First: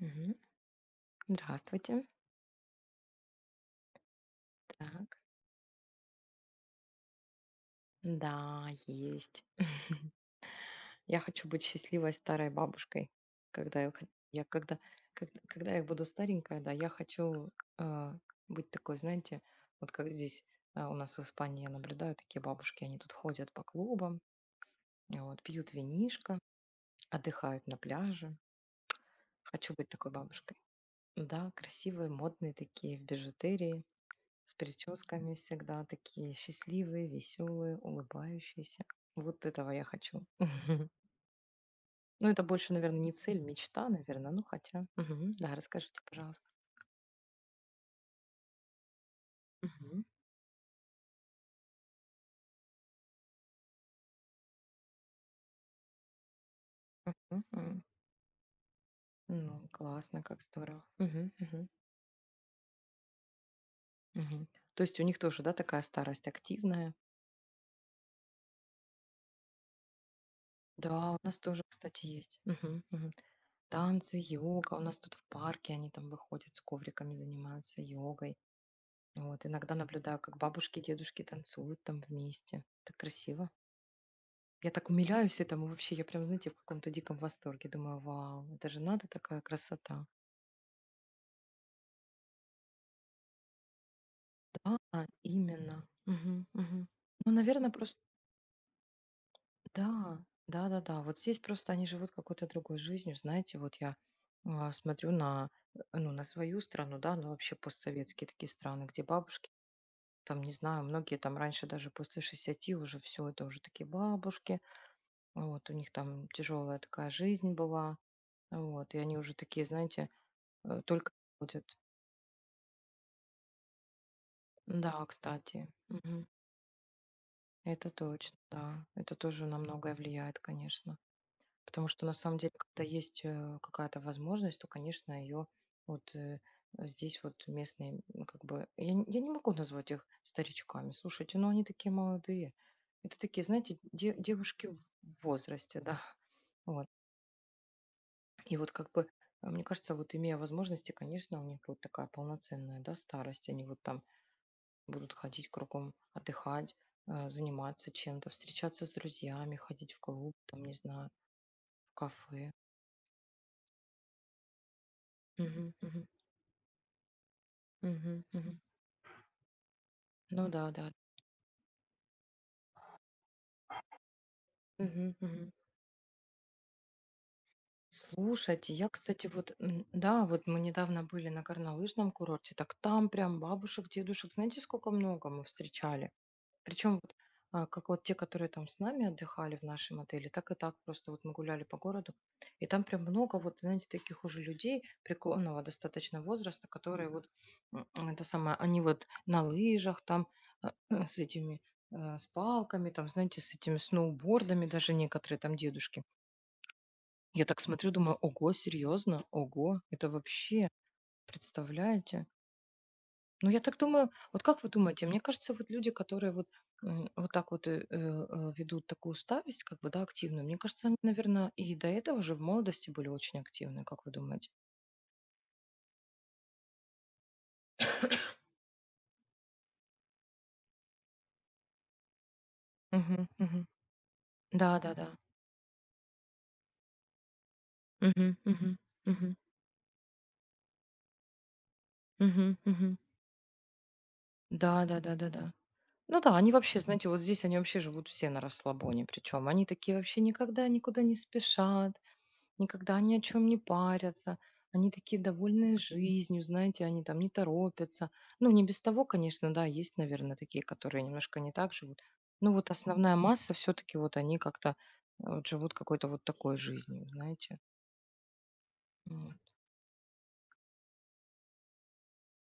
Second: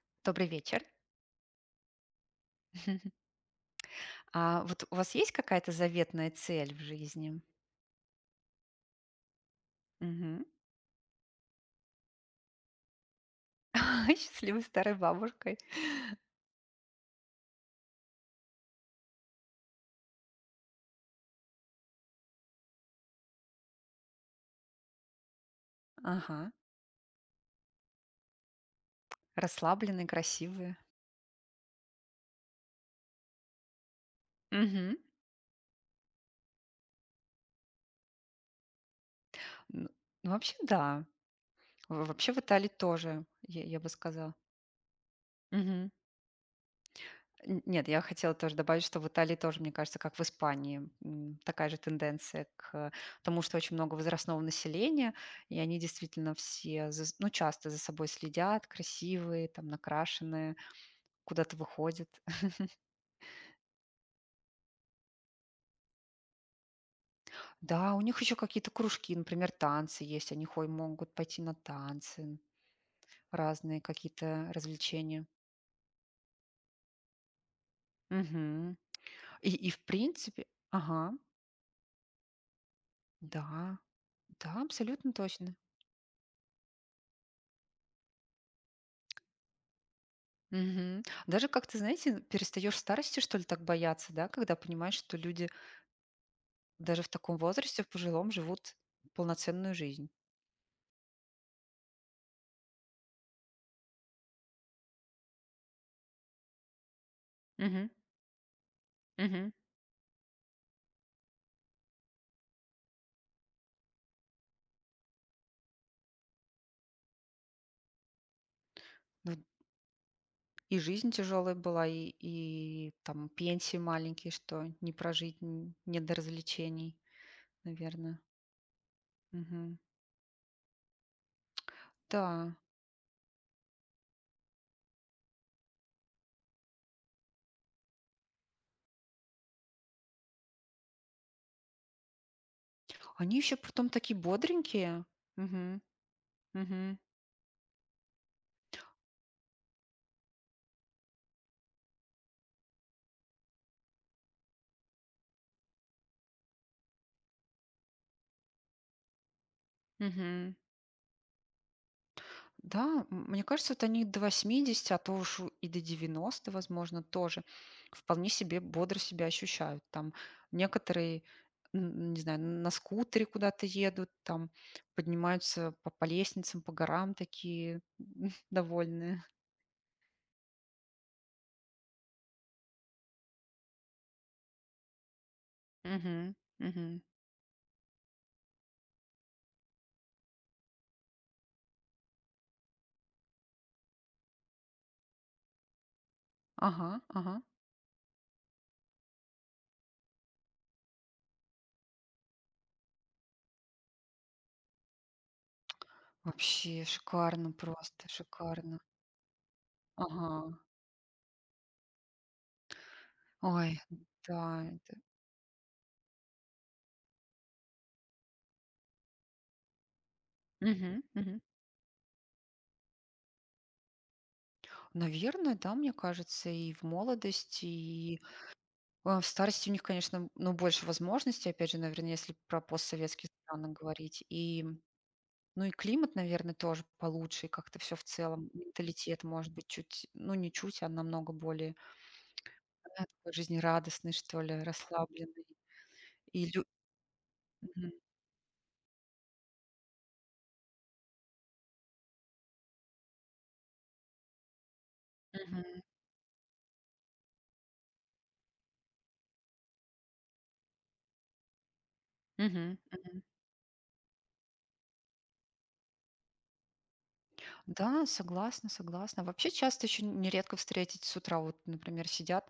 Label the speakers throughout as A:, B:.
A: Мгм.
B: Добрый вечер.
A: Здравствуйте.
B: А вот у вас
A: Так.
B: есть какая-то заветная цель в жизни?
A: Да, есть.
B: Мгм.
A: Я хочу быть счастливой старой бабушкой. Когда я, хо- я
B: Счастливой
A: когда,
B: старой
A: ког-
B: бабушкой.
A: когда, я буду старенькая, да, я хочу а, быть такой, знаете, вот как здесь у нас в Испании я наблюдаю такие бабушки, они тут ходят по клубам, а вот, пьют винишко,
B: Ага.
A: отдыхают на пляже. Хочу быть
B: Расслабленной,
A: такой бабушкой.
B: красивые.
A: Да, красивые, модные такие, в бижутерии. С
B: Мгм.
A: прическами всегда такие счастливые, веселые, улыбающиеся. Вот этого я
B: Н-
A: хочу.
B: Ну, вообще, да.
A: Ну,
B: Вообще в
A: это
B: Италии
A: больше, наверное, не
B: тоже,
A: цель,
B: я
A: мечта,
B: бы
A: наверное,
B: сказала.
A: ну хотя. Мгм. Да,
B: Мгм.
A: расскажите, пожалуйста.
B: Нет, я хотела тоже добавить, что в Италии тоже, мне кажется,
A: Мгм.
B: как в Испании, такая же тенденция к тому, что очень много возрастного населения, и они действительно все, ну,
A: Мгм,
B: часто за
A: м.
B: собой следят, красивые, там,
A: Ну, классно, как
B: накрашенные,
A: здорово. Мгм,
B: куда-то
A: мгм,
B: выходят.
A: мгм. То есть у них тоже, да, такая старость активная?
B: Да, у них еще какие-то кружки, например, танцы есть. Они хой могут
A: Да, у нас
B: пойти на
A: тоже, кстати,
B: танцы,
A: есть. Мгм, мгм.
B: разные
A: Танцы,
B: какие-то
A: йога. У нас тут в
B: развлечения.
A: парке они там выходят с ковриками, занимаются йогой.
B: Мгм.
A: Вот,
B: И
A: иногда
B: в
A: наблюдаю, как
B: принципе.
A: бабушки и
B: Ага.
A: дедушки танцуют там вместе. Так красиво.
B: Да, да,
A: Я так
B: абсолютно
A: умиляюсь
B: точно.
A: этому вообще. Я прям, знаете, в каком-то диком восторге. Думаю, вау, это же надо такая красота.
B: Мгм. Даже как ты знаете, перестаешь старости, что ли, так бояться, да, когда понимаешь,
A: Да,
B: что люди
A: именно. Мгм, мгм.
B: даже в
A: Ну,
B: таком
A: наверное,
B: возрасте, в
A: просто...
B: пожилом, живут полноценную жизнь.
A: Да, да, да, да. Вот здесь просто они живут какой-то другой жизнью. Знаете, вот я смотрю на свою страну, да, ну, вообще
B: Мгм.
A: постсоветские такие страны, где бабушки,
B: Мгм.
A: там, не знаю, многие там раньше даже после 60 уже все, это уже такие бабушки. Вот, у них там тяжелая такая жизнь была. Вот, и они уже
B: Ну,
A: такие, знаете,
B: и
A: только
B: жизнь тяжелая
A: ходят.
B: была, и там пенсии маленькие, что не
A: Да,
B: прожить,
A: кстати.
B: не до
A: Мгм.
B: развлечений,
A: Это
B: наверное.
A: точно, да. Это тоже на
B: Мгм.
A: многое влияет, конечно. Потому что на самом
B: Да.
A: деле, когда есть какая-то возможность, то, конечно, ее вот здесь вот местные, как бы, я не могу назвать их старичками. Слушайте, ну они такие молодые. Это
B: Они
A: такие,
B: еще
A: знаете,
B: потом
A: де-
B: такие
A: девушки
B: бодренькие.
A: в возрасте,
B: Мгм.
A: да. Вот.
B: Мгм.
A: И вот как бы, мне кажется, вот имея возможности, конечно, у них будет такая полноценная, да, старость. Они вот там будут ходить кругом, отдыхать, заниматься чем-то, встречаться с друзьями, ходить в клуб,
B: Мгм.
A: там, не знаю, в кафе.
B: Да, мне кажется, вот они до 80, а то уж и
A: Мгм,
B: до
A: мгм,
B: 90, возможно, тоже
A: мгм,
B: вполне себе
A: мгм.
B: бодро себя ощущают. Там
A: Ну да, да.
B: некоторые, не знаю, на скутере куда-то едут, там
A: Мгм, мгм.
B: поднимаются по лестницам, по горам такие
A: Слушайте, я,
B: довольные.
A: кстати, вот, да, вот мы недавно были на горнолыжном курорте, так там прям бабушек, дедушек, знаете, сколько много мы встречали?
B: Мгм,
A: Причем
B: мгм.
A: вот, как вот те, которые там с нами отдыхали в нашем отеле, так и так просто вот мы гуляли по городу, и там прям много вот, знаете, таких уже людей преклонного достаточно возраста,
B: Ага,
A: которые вот,
B: ага.
A: это самое, они вот на лыжах там а, с этими с палками, там, знаете, с этими сноубордами, даже некоторые там дедушки.
B: Вообще
A: Я
B: шикарно
A: так смотрю,
B: просто,
A: думаю, ого,
B: шикарно.
A: серьезно, ого, это
B: Ага.
A: вообще, представляете? Ну, я так
B: Ой,
A: думаю, вот
B: да.
A: как вы думаете, мне кажется, вот люди, которые вот, вот так вот ведут такую старость, как бы, да, активную, мне кажется, они,
B: Мгм, мгм.
A: наверное, и до этого же в молодости были очень активны, как вы думаете?
B: Наверное, да, мне кажется, и в молодости, и а, в старости у них, конечно, ну, больше возможностей, опять же, наверное, если про
A: Мгм,
B: постсоветские
A: мгм.
B: страны говорить. И,
A: Да, да, да.
B: ну, и климат, наверное, тоже получше, и как-то все в
A: Мгм,
B: целом.
A: мгм,
B: Менталитет,
A: мгм,
B: может быть, чуть, ну, не чуть, а намного более
A: мгм, мгм.
B: такой жизнерадостный, что ли,
A: Да, да, да, да,
B: расслабленный.
A: да. Ну да,
B: И
A: они
B: лю-
A: вообще, знаете, вот здесь они вообще
B: Мгм.
A: живут все на расслабоне, причем они такие вообще никогда никуда не спешат, никогда ни о чем не парятся. Они такие довольные
B: Мгм.
A: жизнью, знаете, они там не торопятся. Ну, не без того, конечно, да, есть, наверное, такие, которые немножко не так живут. Ну, вот
B: Мгм.
A: основная
B: Мгм.
A: масса все-таки вот они как-то вот живут какой-то вот такой жизнью, знаете.
B: Да, согласна, согласна.
A: Вот.
B: Вообще часто еще нередко встретить с утра, вот, например, сидят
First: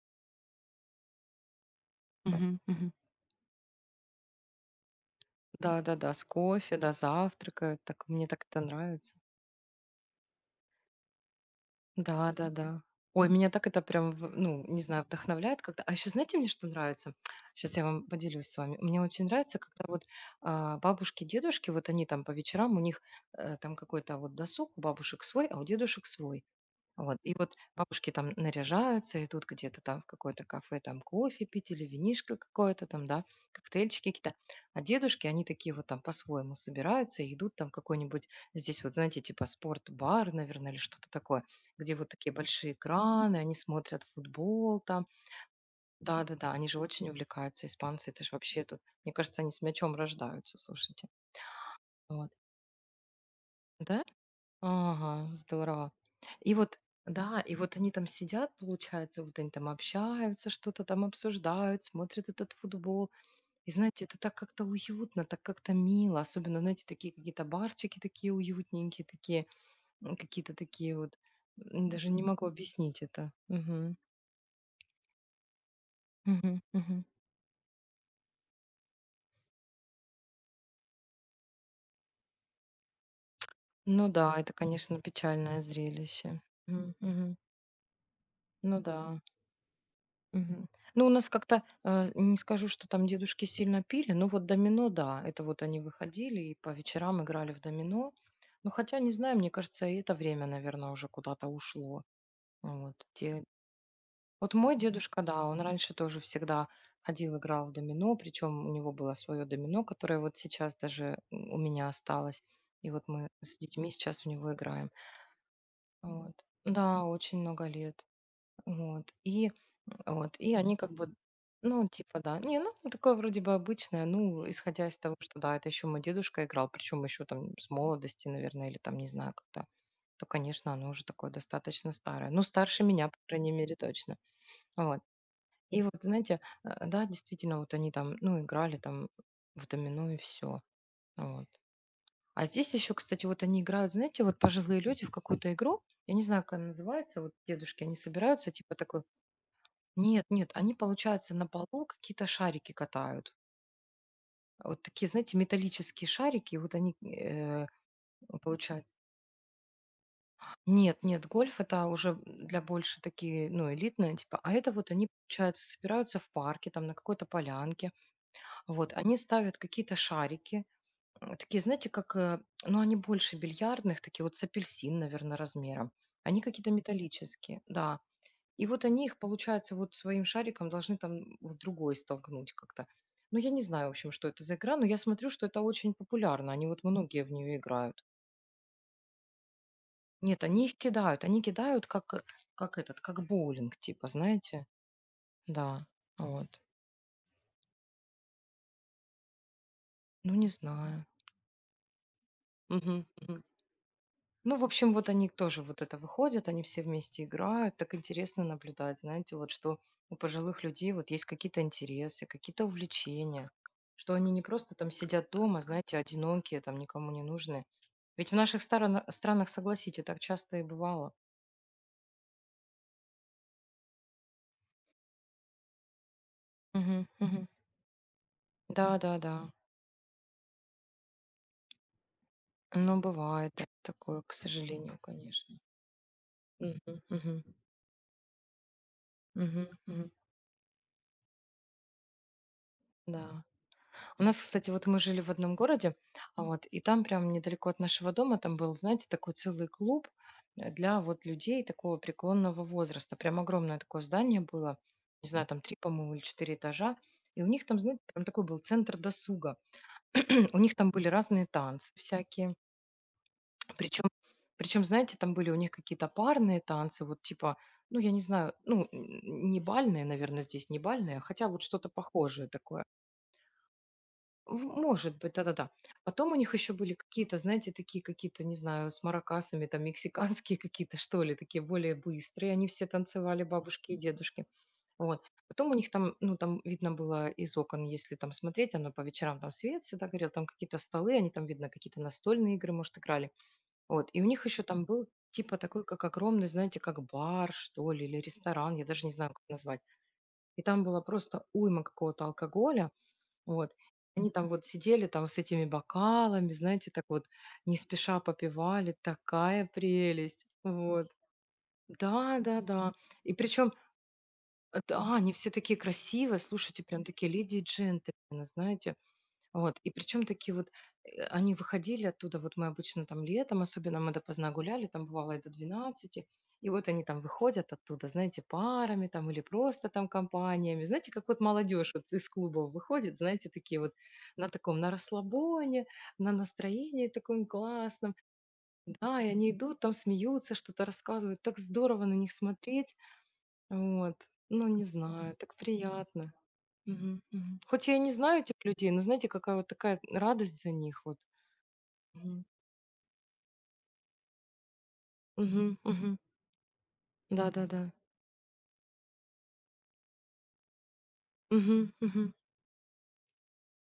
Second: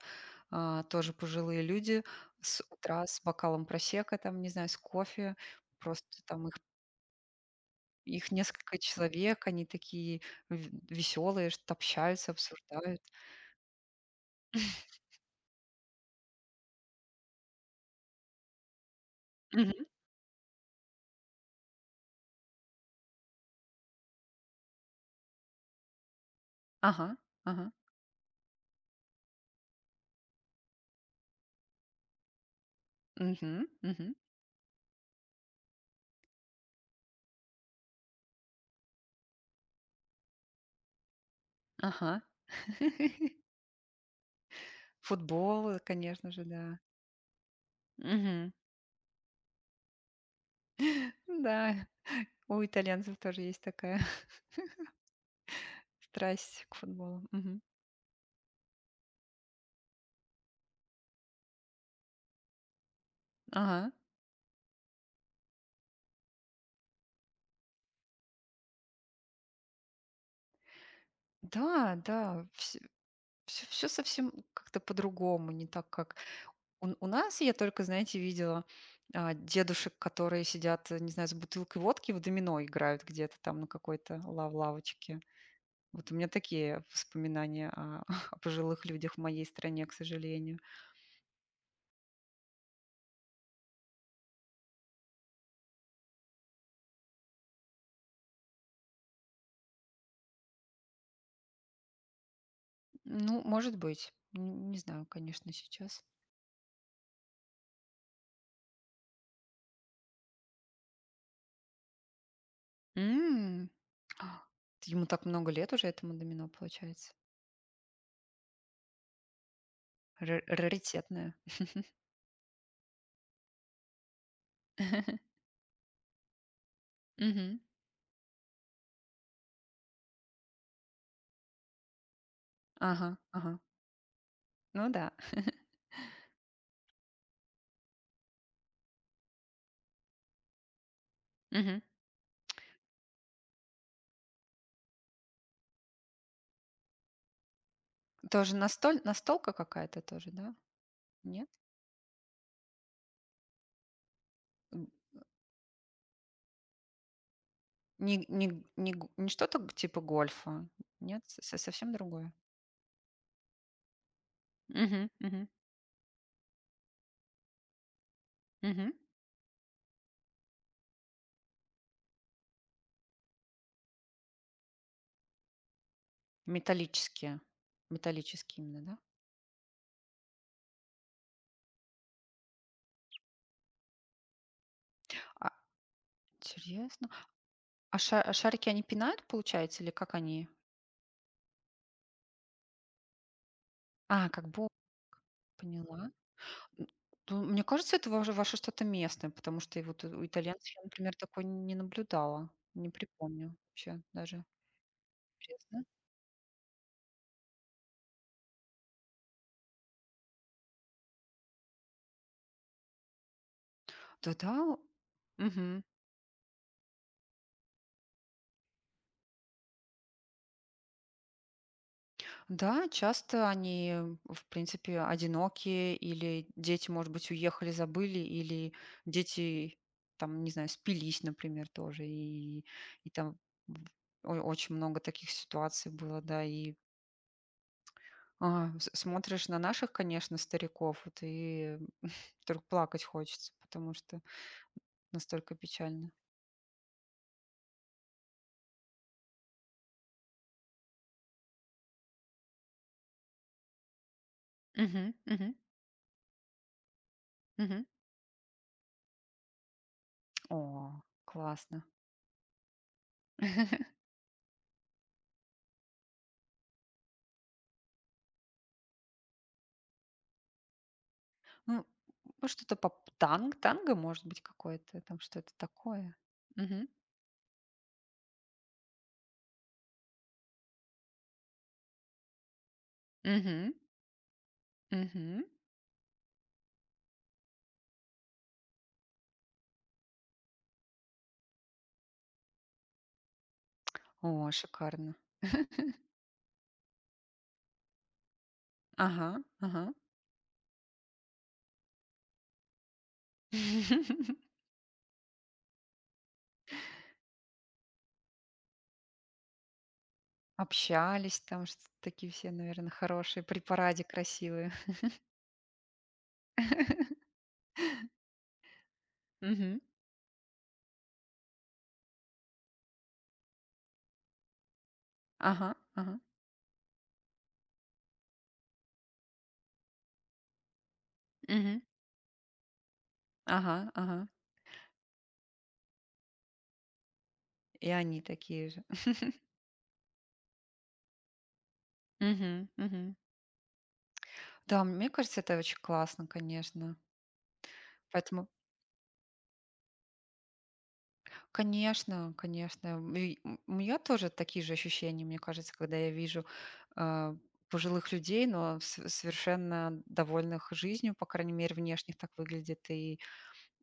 B: тоже пожилые люди
A: Мгм,
B: с
A: мгм.
B: утра с бокалом просека, там, не знаю, с кофе,
A: Да, да,
B: просто
A: да, с
B: там их.
A: кофе, да, завтракают. Так мне
B: Их
A: так это
B: несколько
A: нравится.
B: человек, они такие веселые, что общаются,
A: Да, да, да.
B: обсуждают.
A: Ой, меня так это прям, ну, не знаю, вдохновляет как-то. А еще знаете, мне что нравится? Сейчас я вам поделюсь с вами. Мне очень нравится,
B: Мгм.
A: когда вот бабушки, дедушки, вот они там по вечерам, у них там какой-то вот досуг, у бабушек свой, а у дедушек свой.
B: Ага,
A: Вот. И вот
B: ага.
A: бабушки там наряжаются, идут где-то там в какое-то кафе, там кофе пить или винишко какое-то там, да,
B: Мгм,
A: коктейльчики
B: мгм.
A: какие-то. А дедушки, они такие вот там по-своему собираются и идут там в какой-нибудь, здесь вот, знаете, типа спорт-бар, наверное, или что-то такое, где вот
B: Ага.
A: такие большие экраны, они смотрят футбол там.
B: Футбол, конечно же,
A: Да-да-да, они
B: да.
A: же очень увлекаются, испанцы, это же
B: Мгм.
A: вообще тут, мне кажется, они с мячом рождаются, слушайте.
B: Да,
A: Вот.
B: у итальянцев тоже есть такая
A: Да? Ага, здорово. И
B: страсть к
A: вот,
B: футболу.
A: да, и
B: Мгм.
A: вот они там сидят, получается, вот они там общаются, что-то там обсуждают, смотрят этот футбол. И
B: Ага.
A: знаете, это так как-то уютно, так как-то мило. Особенно, знаете, такие какие-то барчики такие уютненькие, такие, какие-то такие вот.
B: Да,
A: Даже не могу
B: да, все
A: объяснить это.
B: всё
A: Мгм.
B: совсем как-то по-другому, не так, как.
A: Мгм.
B: У
A: Мгм.
B: у нас я только, знаете, видела, дедушек, которые сидят, не знаю, с бутылкой водки в домино играют где-то там на
A: Ну
B: какой-то
A: да, это, конечно,
B: лавочке.
A: печальное
B: Вот у меня
A: зрелище.
B: такие
A: Мгм. Мгм.
B: воспоминания о о
A: Ну
B: пожилых людях в
A: да.
B: моей стране, к сожалению.
A: Мгм. Ну, у нас как-то, не скажу, что там дедушки сильно пили, но вот домино, да, это вот они выходили и по вечерам играли в домино. Ну, хотя, не знаю, мне кажется, и это время, наверное, уже куда-то ушло. Вот,
B: Ну, может быть.
A: вот
B: Н
A: мой
B: Не знаю,
A: дедушка, да,
B: конечно,
A: он раньше
B: сейчас.
A: тоже всегда ходил, играл в домино, причем у него было свое домино, которое вот сейчас даже у меня осталось. И вот мы с
B: М.
A: детьми сейчас в
B: А,
A: него играем.
B: ему так много лет уже, этому
A: Вот.
B: домино,
A: Да,
B: получается.
A: очень много лет. Вот, и вот,
B: Ра
A: и они как бы,
B: Раритетное.
A: ну, типа, да. Не, ну, такое вроде бы обычное, ну, исходя из того, что, да, это еще мой дедушка играл, причем еще там
B: Мгм.
A: с молодости, наверное, или там, не знаю, когда, то, конечно, оно уже такое достаточно старое. Ну, старше меня,
B: Ага,
A: по крайней
B: ага.
A: мере, точно.
B: Ну
A: Вот.
B: да.
A: И вот, знаете, да, действительно, вот они там, ну, играли там в домино и все. Вот.
B: Мгм.
A: А здесь еще, кстати, вот они играют, знаете, вот пожилые люди в какую-то игру, я не знаю, как она называется, вот дедушки, они собираются,
B: Тоже
A: типа
B: настоль
A: такой.
B: Настолка какая-то
A: Нет,
B: тоже,
A: нет,
B: да?
A: они, получается, на
B: Нет?
A: полу какие-то шарики катают. Вот такие, знаете, металлические шарики, вот они,
B: Не не Не,
A: получается.
B: г не что-то г типа гольфа?
A: Нет,
B: Нет,
A: нет,
B: со
A: гольф это
B: совсем
A: уже
B: другое?
A: для больше такие, ну, элитные, типа. А это вот они,
B: Мгм, мгм,
A: получается, собираются в парке, там, на какой-то полянке.
B: мгм.
A: Вот, они ставят какие-то шарики, такие, знаете, как, ну, они больше бильярдных, такие вот с апельсин, наверное, размером. Они какие-то
B: Металлические.
A: металлические, да.
B: Металлические
A: И вот
B: именно, да?
A: они их, получается, вот своим шариком должны там другой столкнуть как-то. Ну, я не знаю, в общем, что это за игра, но я смотрю, что
B: А,
A: это очень популярно. Они вот
B: интересно.
A: многие в нее
B: А
A: играют.
B: ша А шарики, они пинают, получается, или как
A: Нет,
B: они?
A: они их кидают. Они кидают как этот, как боулинг, типа,
B: А, как
A: знаете?
B: бо
A: Да,
B: поняла.
A: вот.
B: М, ну, мне кажется, это ваше что-то местное, потому что и вот у
A: Ну, не
B: итальянцев я,
A: знаю.
B: например, такое не наблюдала, не
A: Мгм, мгм.
B: припомню вообще даже.
A: Ну, в общем, вот они тоже вот
B: Интересно.
A: это выходят, они все вместе играют. Так интересно наблюдать, знаете, вот что у пожилых людей вот есть какие-то интересы, какие-то увлечения, что они не просто
B: Да-да.
A: там сидят дома,
B: Мгм.
A: знаете, одинокие, там никому не нужны. Ведь в наших странах, согласитесь, так часто и бывало.
B: Да, часто они, в принципе, одинокие, или дети,
A: Мгм,
B: может быть,
A: мгм.
B: уехали, забыли, или
A: Да, да, да.
B: дети, там, не знаю, спились, например, тоже.
A: Но
B: И там
A: бывает
B: в-
A: такое, к
B: очень
A: сожалению,
B: много таких
A: конечно.
B: ситуаций было, да. И
A: Мгм, мгм,
B: смотришь на
A: мгм,
B: наших,
A: мгм.
B: конечно, стариков, вот, и вдруг плакать
A: Да.
B: хочется, потому что
A: У нас, кстати, вот мы жили в
B: настолько
A: одном городе,
B: печально.
A: а вот, и там прям недалеко от нашего дома, там был, знаете, такой целый клуб для вот людей такого преклонного возраста. Прям огромное такое здание было,
B: Мгм,
A: не знаю,
B: мгм,
A: там три, по-моему, или четыре этажа. И у них там,
B: мгм.
A: знаете, прям такой был центр досуга. У них там
B: О,
A: были разные
B: классно.
A: танцы всякие. Причем, причем, знаете, там были у них какие-то парные танцы, вот типа, ну, я не знаю, ну, не бальные, наверное, здесь не бальные, а хотя вот
B: Ну,
A: что-то
B: ну,
A: похожее
B: что-то
A: такое.
B: по п танг танго, может быть,
A: В
B: какое-то
A: может
B: там,
A: быть,
B: что-то
A: да-да-да.
B: такое.
A: Потом у них еще
B: Мгм.
A: были какие-то, знаете, такие какие-то, не знаю, с маракасами, там, мексиканские какие-то, что ли, такие более быстрые. Они все танцевали,
B: Мгм.
A: бабушки и дедушки. Вот.
B: Мгм.
A: Потом у них там, ну, там видно было из окон, если там смотреть, оно по вечерам там свет всегда горел, там какие-то столы, они там, видно, какие-то настольные игры, может, играли. Вот. И у них
B: О,
A: еще там был
B: шикарно.
A: типа такой, как огромный, знаете, как бар, что ли, или ресторан, я даже не
B: Ага,
A: знаю, как назвать.
B: ага.
A: И там было просто уйма какого-то алкоголя, вот. Они там вот сидели там с этими бокалами, знаете, так вот не спеша попивали. Такая прелесть. Вот.
B: Общались там, что такие все, наверное,
A: Да-да-да. И
B: хорошие, при
A: причем,
B: параде красивые.
A: да, они все такие красивые, слушайте, прям такие леди и джентльмены, знаете. Вот,
B: Мгм.
A: и причем такие вот, они выходили оттуда, вот мы обычно там летом, особенно мы допоздна гуляли, там бывало и до
B: Ага, ага.
A: 12. И вот они там выходят оттуда, знаете, парами там или просто там компаниями, знаете, как вот
B: Мгм.
A: молодежь вот из клубов выходит, знаете,
B: Ага,
A: такие вот
B: ага.
A: на таком, на расслабоне, на настроении таком
B: И
A: классном,
B: они такие же.
A: да, и они идут там, смеются, что-то рассказывают, так здорово на них
B: Мгм,
A: смотреть,
B: мгм.
A: вот, ну,
B: Да,
A: не
B: мне
A: знаю,
B: кажется,
A: так
B: это очень классно,
A: приятно.
B: конечно.
A: Мгм, мгм. Хоть я и не знаю
B: Поэтому
A: этих людей, но знаете, какая вот такая радость за них вот.
B: конечно,
A: Мгм.
B: конечно. И у меня тоже такие же ощущения, мне кажется,
A: Мгм,
B: когда я
A: мгм.
B: вижу а,
A: Да-да-да.
B: пожилых людей, но совершенно довольных жизнью, по крайней мере,
A: Мгм,
B: внешних так
A: мгм.
B: выглядит, и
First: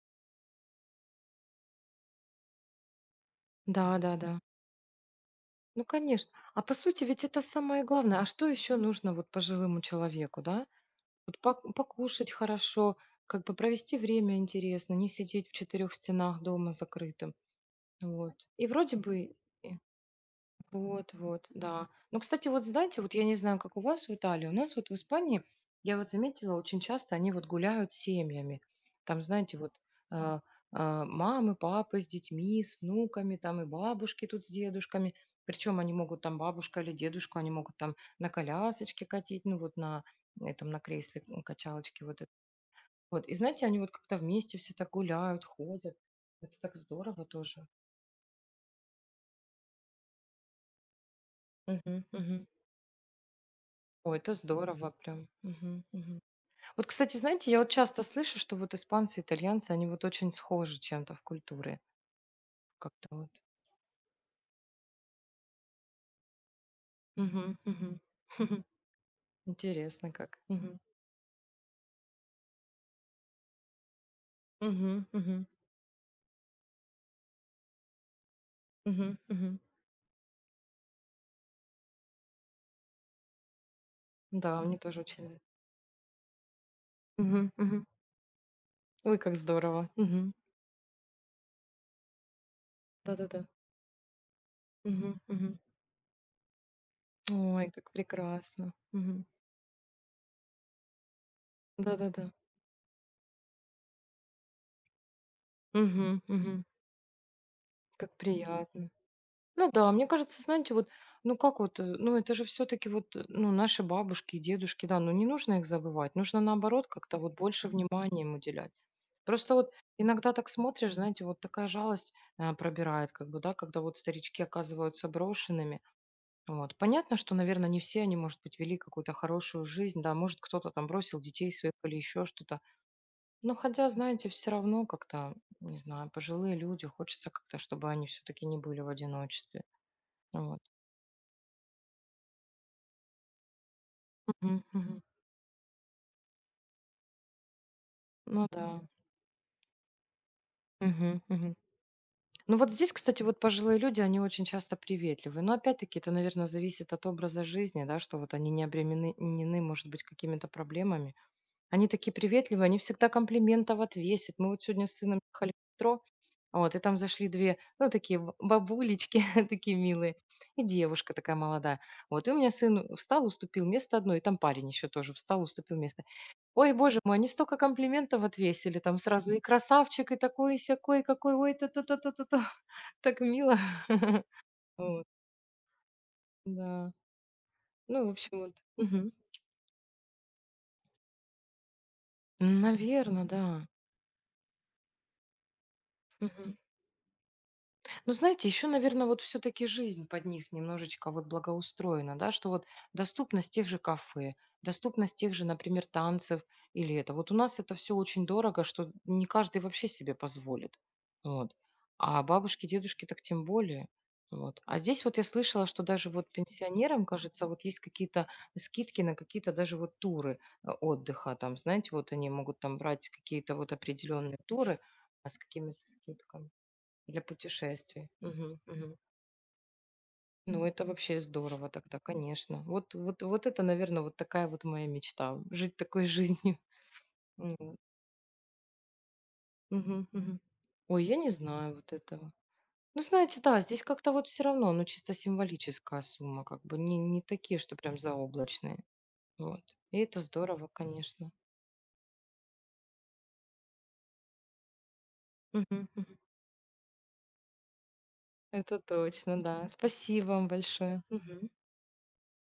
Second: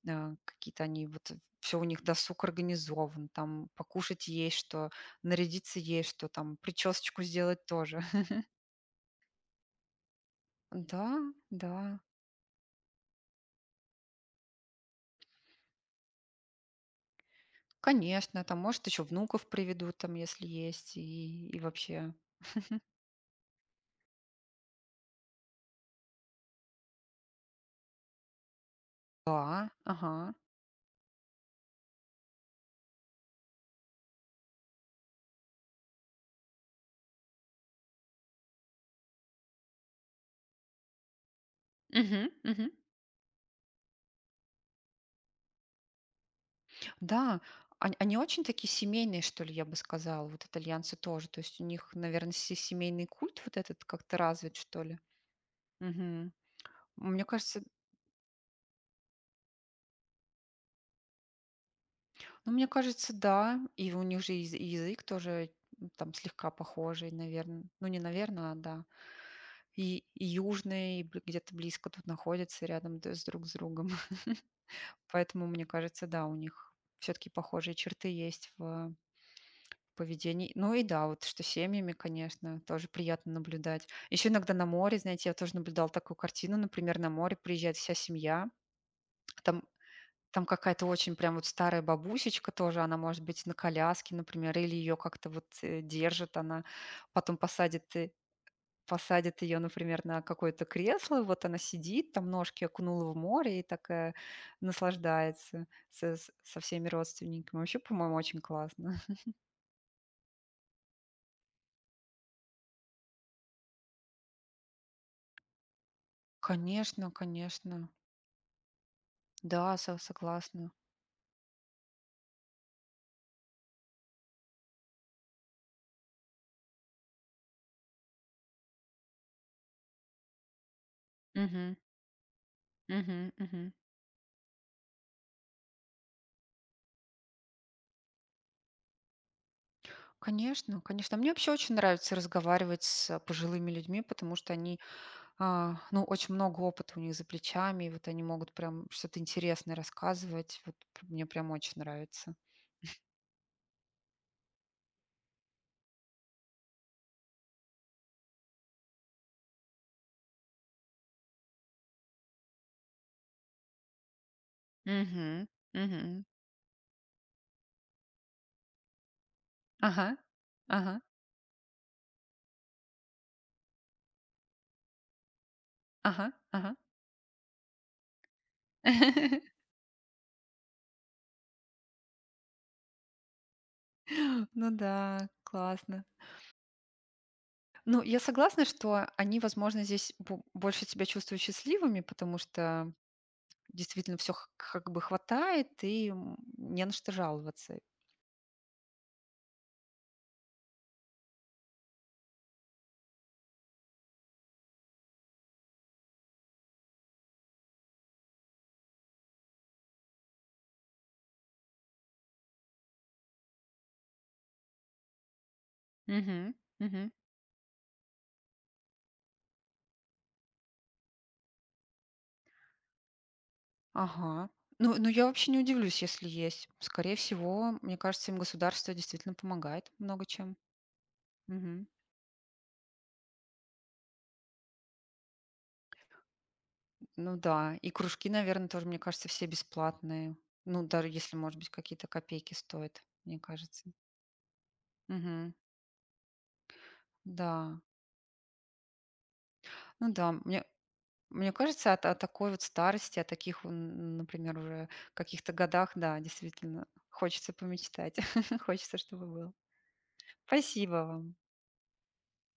B: какие-то они, вот все у них досуг организован, там покушать
A: Да-да-да.
B: есть что, нарядиться
A: Ну,
B: есть что,
A: конечно.
B: там
A: А по сути
B: причесочку
A: ведь это
B: сделать
A: самое
B: тоже.
A: главное. А что еще нужно вот пожилому человеку, да?
B: Да,
A: Вот
B: да,
A: покушать хорошо, как бы провести время интересно, не сидеть в четырех стенах дома закрытым. Вот.
B: конечно, там,
A: И
B: может,
A: вроде
B: еще
A: бы.
B: внуков
A: э,
B: приведут, там, если есть,
A: Вот, вот,
B: и
A: да.
B: вообще.
A: Ну, кстати, вот знаете, вот я не знаю, как у вас в Италии, у нас вот в Испании, я вот заметила, очень часто они вот гуляют с семьями. Там, знаете,
B: Да,
A: вот
B: ага.
A: а, мамы, папы с детьми, с внуками, там и бабушки тут с дедушками. Причем они могут там бабушка или дедушку, они могут там на колясочке катить, ну вот на этом, на кресле качалочке
B: Угу,
A: вот это.
B: угу.
A: Вот, и знаете, они вот как-то вместе все так гуляют, ходят. Это так здорово
B: Да,
A: тоже.
B: он они очень такие семейные, что ли, я бы сказала, вот итальянцы тоже. То есть у них,
A: Мгм,
B: наверное,
A: мгм.
B: се семейный культ вот этот как-то
A: Ой, это
B: развит, что
A: здорово
B: ли.
A: прям. Мгм, мгм.
B: Мгм.
A: Вот, кстати,
B: Мне
A: знаете, я
B: кажется,
A: вот часто слышу, что вот испанцы, итальянцы, они вот очень схожи чем-то в культуре.
B: ну, мне
A: Как-то
B: кажется,
A: вот.
B: да. И у них же и язык тоже, там слегка похожий,
A: Мгм,
B: наверно. Ну, не
A: мгм.
B: наверно, а да. И
A: Интересно
B: и
A: как. Мгм,
B: южный, и б где-то близко тут находятся рядом д с друг с другом.
A: мгм,
B: Поэтому,
A: мгм,
B: мне кажется, да, у них все таки похожие черты есть в
A: мгм, мгм.
B: поведений. Ну и да, вот что семьями, конечно, тоже приятно наблюдать. Еще иногда
A: Да,
B: на
A: мне
B: море,
A: тоже очень
B: знаете, я
A: нравится.
B: тоже наблюдала такую картину, например, на море
A: Мгм,
B: приезжает
A: мгм.
B: вся семья,
A: Ой, как
B: там
A: здорово. Мгм.
B: там какая-то очень прям вот старая бабусечка тоже, она может
A: Да-да-да.
B: быть на коляске, например, или ее
A: Мгм,
B: как-то вот
A: мгм.
B: держит, она потом
A: Ой, как
B: посадит э,
A: прекрасно. Мгм.
B: посадит ее, например, на какое-то кресло, вот она сидит,
A: Да-да-да.
B: там ножки окунула в море и такая наслаждается
A: Мгм,
B: с- со
A: мгм.
B: всеми родственниками. Вообще, по-моему,
A: Как
B: очень
A: приятно.
B: классно.
A: Ну да, мне кажется, знаете, вот, ну как вот, ну это же все-таки вот, ну наши бабушки и дедушки, да, ну не нужно их забывать, нужно наоборот
B: Конечно,
A: как-то вот больше
B: конечно.
A: внимания им уделять. Просто
B: Да,
A: вот
B: со
A: иногда так
B: согласна.
A: смотришь, знаете, вот такая жалость пробирает, как бы, да, когда вот старички оказываются брошенными. Вот. Понятно, что, наверное, не все они, может быть, вели какую-то хорошую жизнь, да, может, кто-то там бросил детей своих
B: Мгм.
A: или еще что-то.
B: Мгм.
A: Но
B: Мгм.
A: хотя, знаете, все равно как-то, не знаю, пожилые люди, хочется как-то, чтобы они все-таки не были в одиночестве. Вот.
B: Конечно, конечно. Мне вообще очень нравится разговаривать с пожилыми людьми, потому что
A: Мгм,
B: они,
A: мгм.
B: ну, очень много опыта у них за плечами, и вот они
A: Ну
B: могут
A: да.
B: прям что-то интересное рассказывать.
A: Мгм,
B: Мне прям
A: мгм.
B: очень нравится.
A: Ну вот здесь, кстати, вот пожилые люди, они очень часто приветливы. Но опять-таки это, наверное, зависит от образа жизни, да, что вот они не обременены, может быть, какими-то проблемами. Они такие приветливые, они всегда комплиментов отвесят. Мы вот сегодня с сыном
B: Мгм.
A: ехали в метро,
B: Мгм.
A: вот, и там зашли две, ну, такие бабулечки, такие
B: Ага.
A: милые, и
B: Ага.
A: девушка такая молодая. Вот, и у меня сын встал, уступил место одной, и там парень еще тоже встал, уступил место.
B: Ага.
A: Ой,
B: Ага.
A: боже мой, они столько комплиментов отвесили, там сразу и красавчик, и такой, и сякой, и какой, ой, та та та та та та Так мило.
B: Ну
A: Вот,
B: да, классно.
A: да.
B: Ну,
A: Ну, в
B: я
A: общем, вот.
B: согласна, что они, возможно, здесь больше себя чувствуют счастливыми, потому что
A: Наверное, да.
B: действительно, все как бы хватает, и, не на что жаловаться.
A: Ну, знаете, еще, наверное, вот все-таки жизнь под них немножечко вот благоустроена, да, что вот доступность тех же кафе, доступность тех же, например, танцев или это. Вот у нас это все очень дорого, что не каждый вообще себе позволит. Вот. А бабушки, дедушки так тем более. Вот. А здесь вот я слышала, что даже вот
B: Мгм,
A: пенсионерам,
B: мгм.
A: кажется, вот есть какие-то скидки на какие-то даже вот туры отдыха. Там, знаете, вот они могут там брать какие-то вот определенные
B: Ага.
A: туры
B: Ну, ну, я
A: с
B: вообще не
A: какими-то
B: удивлюсь, если
A: скидками.
B: есть. Скорее
A: Для
B: всего, мне
A: путешествий.
B: кажется, им
A: Мгм,
B: государство
A: мгм.
B: действительно помогает много чем.
A: Ну, это вообще здорово
B: Мгм.
A: тогда, конечно. Вот это, наверное, вот такая вот моя мечта- жить такой жизнью.
B: Ну
A: М, вот.
B: да, и кружки, наверное тоже, мне кажется, все
A: Мгм,
B: бесплатные.
A: мгм.
B: Ну,
A: Ой,
B: даже
A: я не
B: если, может быть,
A: знаю вот
B: какие-то
A: этого.
B: копейки
A: Ну,
B: стоят, мне
A: знаете, да, здесь
B: кажется.
A: как-то вот все равно, ну, чисто
B: Мгм.
A: символическая сумма, как бы не такие, что
B: Да.
A: прям заоблачные. Вот. И
B: Ну
A: это
B: да, мне
A: здорово, конечно.
B: Мне кажется, от такой вот старости, о таких, например, уже каких-то
A: Мгм,
B: годах,
A: мгм.
B: да, действительно, хочется помечтать.
A: Это
B: Хочется, чтобы
A: точно,
B: было.
A: да. Спасибо вам
B: Спасибо
A: большое.
B: вам.
A: Мгм.